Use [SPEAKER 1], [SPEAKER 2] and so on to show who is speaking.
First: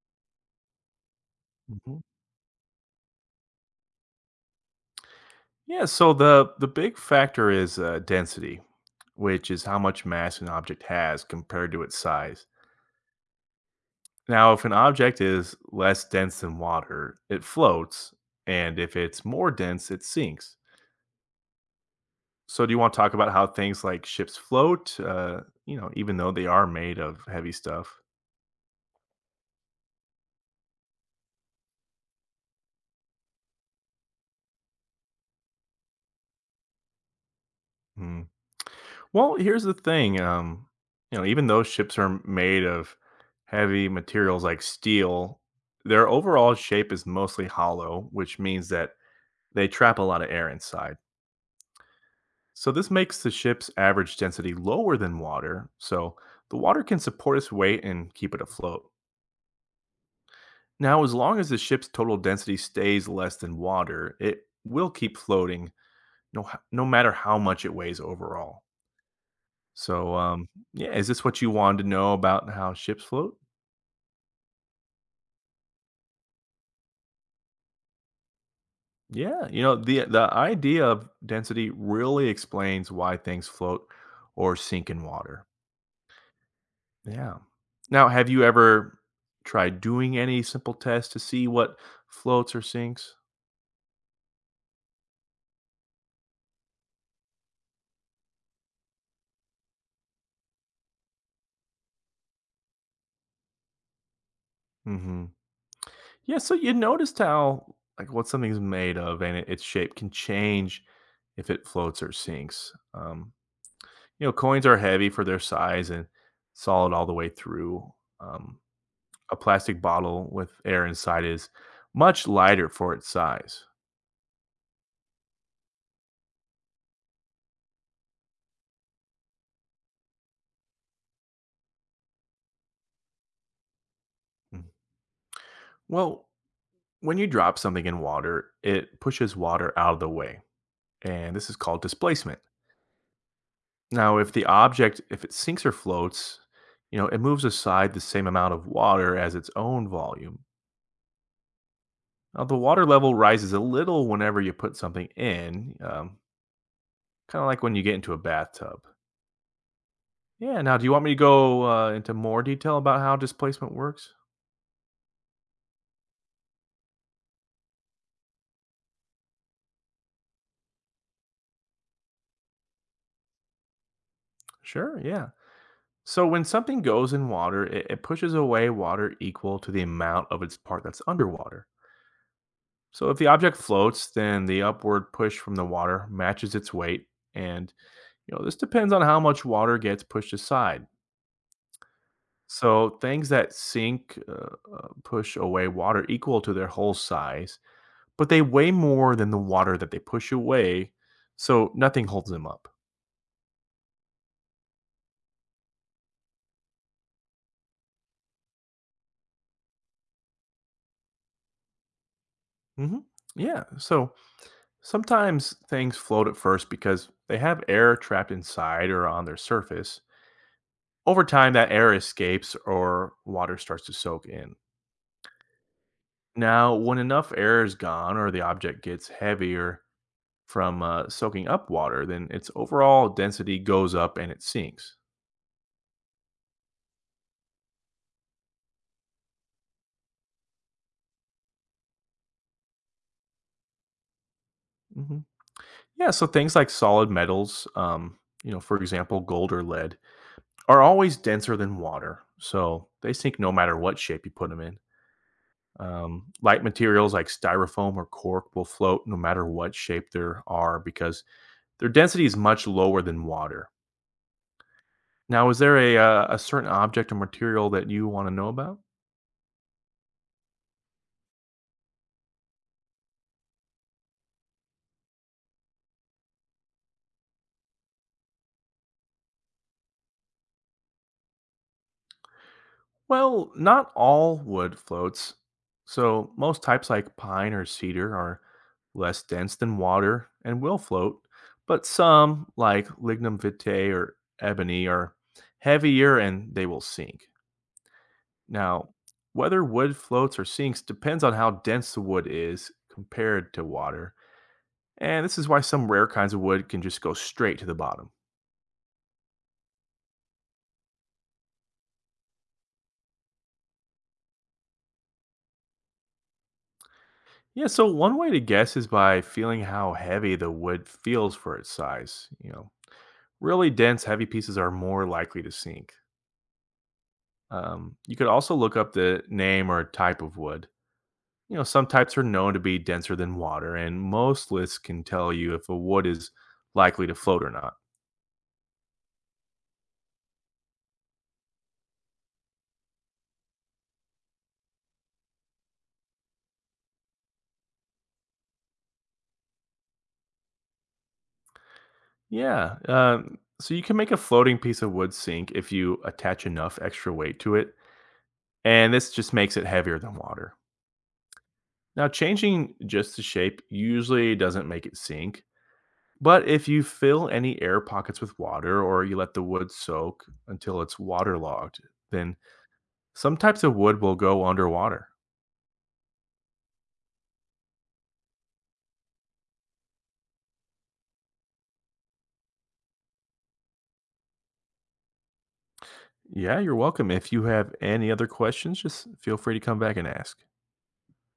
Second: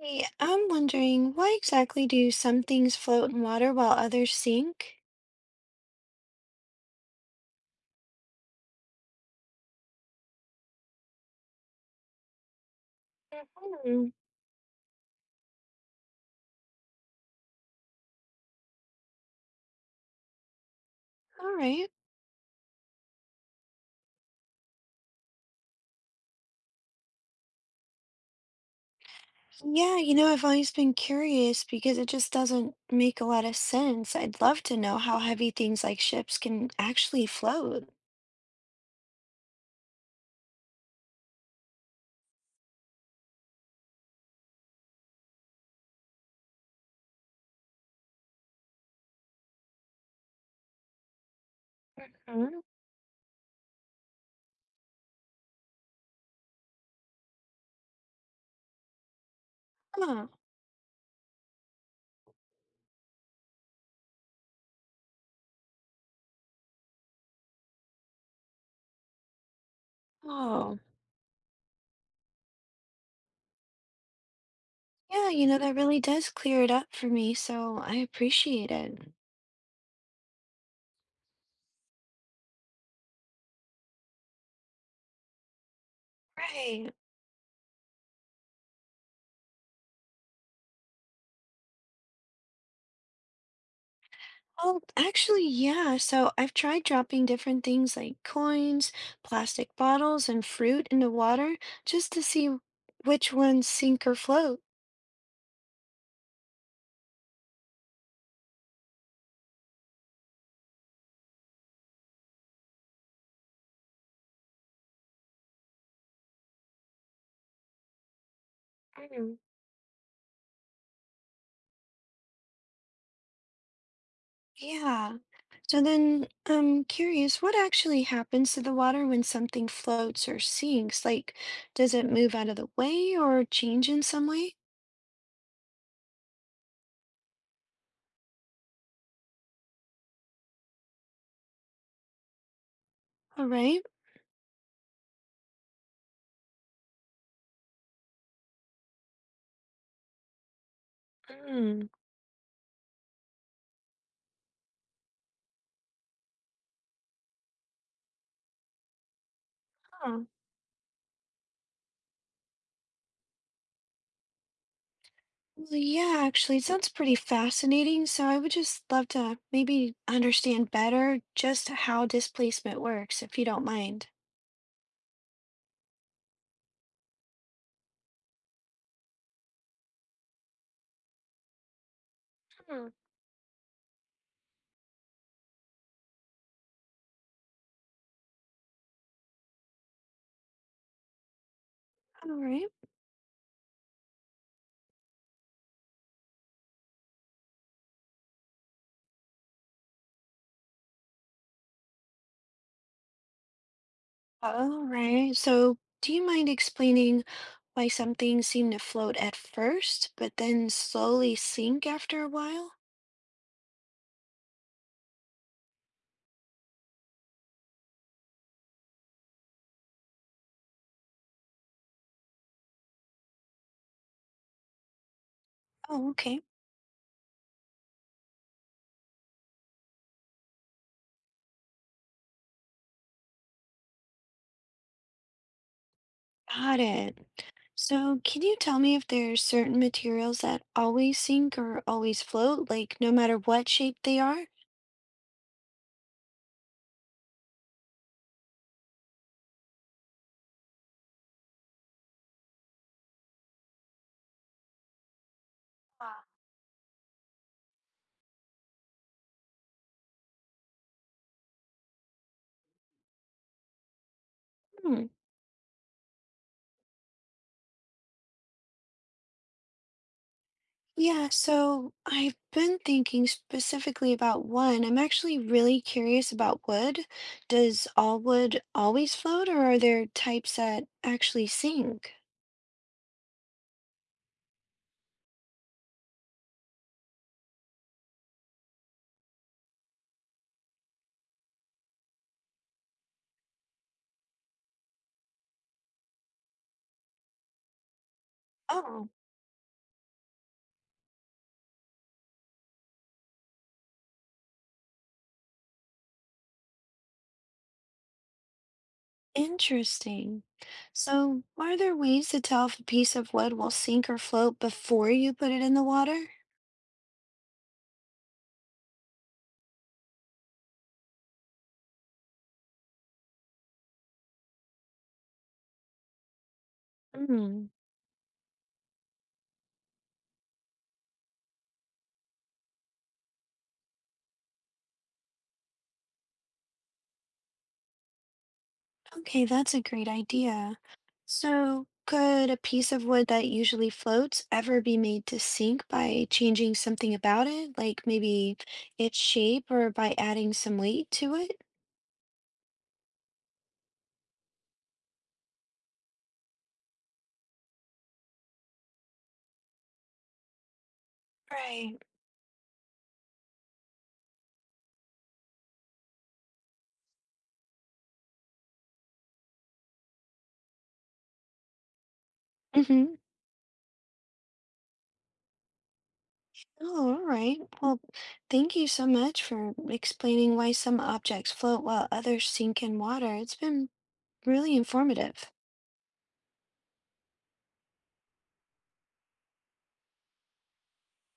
[SPEAKER 1] Hey, I'm wondering why
[SPEAKER 2] Mhm.
[SPEAKER 1] exactly do some things float in water while others sink?
[SPEAKER 2] Yeah, so the big factor is density, which is how much mass an object has compared to its size.
[SPEAKER 1] Hmm.
[SPEAKER 2] Now, if an object is less dense than water, it floats, and if it's more dense, it sinks.
[SPEAKER 1] All right.
[SPEAKER 2] So, do you want to talk about how things like ships float? Even though they are made of heavy stuff.
[SPEAKER 1] Yeah, I've always been curious because it just doesn't make a lot of sense. I'd love to know how heavy things like ships can actually float.
[SPEAKER 2] Hmm. Well, here's the thing. Even though ships are made of heavy materials like steel, their overall shape is mostly hollow, which means that they trap a lot of air inside.
[SPEAKER 1] Mhm.
[SPEAKER 2] So this makes the ship's average density lower than water. So the water can support its weight and keep it afloat.
[SPEAKER 1] Huh.
[SPEAKER 2] Now, as long as the ship's total density stays less than water, it will keep floating no matter how much it weighs overall. So,
[SPEAKER 1] Oh,
[SPEAKER 2] yeah, is this what you wanted to know about how ships float?
[SPEAKER 1] yeah, that really does clear it up for me, so I appreciate it.
[SPEAKER 2] Yeah, the idea of density really explains why things float or sink in water.
[SPEAKER 1] Right.
[SPEAKER 2] Yeah. Now, have you ever tried doing any simple tests to see what floats or sinks?
[SPEAKER 1] Oh, actually, yeah. So I've tried dropping different things like coins, plastic bottles, and fruit into water just to see which ones sink or float.
[SPEAKER 2] Hmm. Yeah, so you noticed how like what something's made of and its shape can change if it floats or sinks. Coins are heavy for their size and solid all the way through. Um, a
[SPEAKER 1] Mm.
[SPEAKER 2] plastic bottle with air inside is much lighter for its size.
[SPEAKER 1] Yeah. So then I'm curious, what actually happens to the water when something floats or sinks? Like, does it move out of the way or change in some way?
[SPEAKER 2] Mm. Well, when you drop something in water, it pushes water out of the way, and this is called displacement.
[SPEAKER 1] All right.
[SPEAKER 2] Now, if if it sinks or floats, it moves aside the same amount of water as its own volume.
[SPEAKER 1] Mm.
[SPEAKER 2] The water level rises a little whenever you put something in, kind of like when you get into a bathtub. Yeah, now do you want me to go into more detail about how displacement works?
[SPEAKER 1] Well, yeah, actually, it sounds pretty fascinating. So I would just love to maybe understand better just how displacement works, if you don't mind.
[SPEAKER 2] Sure, yeah. So when something goes in water, it pushes away water equal to the amount of its part that's underwater.
[SPEAKER 1] Hmm.
[SPEAKER 2] So if the object floats, then the upward push from the water matches its weight, and this depends on how much water gets pushed aside.
[SPEAKER 1] All right.
[SPEAKER 2] So things that sink, push away water equal to their whole size, but they weigh more than the water that they push away, so nothing holds them up.
[SPEAKER 1] All right. So do you mind explaining why some things seem to float at first, but then slowly sink after a while?
[SPEAKER 2] Hmm. Yeah. So sometimes things float at first because they have air trapped inside or on their surface. Over time, that air escapes or water starts to soak in.
[SPEAKER 1] Oh, okay.
[SPEAKER 2] Now, when enough air is gone or the object gets heavier from soaking up water, then its overall density goes up and it sinks.
[SPEAKER 1] Got it. So can you tell me if there's certain materials that always sink or always float, like no matter what shape they are?
[SPEAKER 2] Mhm. Yeah, so things like solid metals, for example, gold or lead, are always denser than water, so they sink no matter what shape you put them in.
[SPEAKER 1] Uh,
[SPEAKER 2] Light materials like styrofoam or cork will float no matter what shape there are because their density is much lower than water.
[SPEAKER 1] Hmm.
[SPEAKER 2] Now, is there a certain object or material that you want to know about?
[SPEAKER 1] Yeah, so I've been thinking specifically about one. I'm actually really curious about wood. Does all wood always float, or are there types that actually sink?
[SPEAKER 2] Well, not all wood floats. So, most types like pine or cedar are less dense than water and will float, but some, like lignum vitae or ebony, are heavier and they will sink. Now,
[SPEAKER 1] Oh,
[SPEAKER 2] whether wood floats or sinks depends on how dense the wood is compared to water, and this is why some rare kinds of wood can just go straight to the bottom.
[SPEAKER 1] interesting. So, are there ways to tell if a piece of wood will sink or float before you put it in the water?
[SPEAKER 2] Yeah, so one way to guess is by feeling how heavy the wood feels for its size. You know, really dense, heavy pieces are more likely to sink. You could also look up the name or type of wood. You know, some types are known to be denser than water, and most lists can tell you if a wood is likely to float or not.
[SPEAKER 1] Okay, that's a great idea. So, could a piece of wood that usually floats ever be made to sink by changing something about it, like maybe its shape or by adding some weight to it?
[SPEAKER 2] Yeah, so you can make a floating piece of wood sink if you attach enough extra weight to it, and this just makes it heavier than water.
[SPEAKER 1] Right.
[SPEAKER 2] Now, changing just the shape usually doesn't make it sink, but if you fill any air pockets with water or you let the wood soak until it's waterlogged, then
[SPEAKER 1] Mm-hmm.
[SPEAKER 2] some types of wood will go underwater.
[SPEAKER 1] Oh, all right. Well, thank you so much for explaining why some objects float while others sink in water. It's been really informative.
[SPEAKER 2] Yeah, you're welcome. If you have any other questions, just feel free to come back and ask.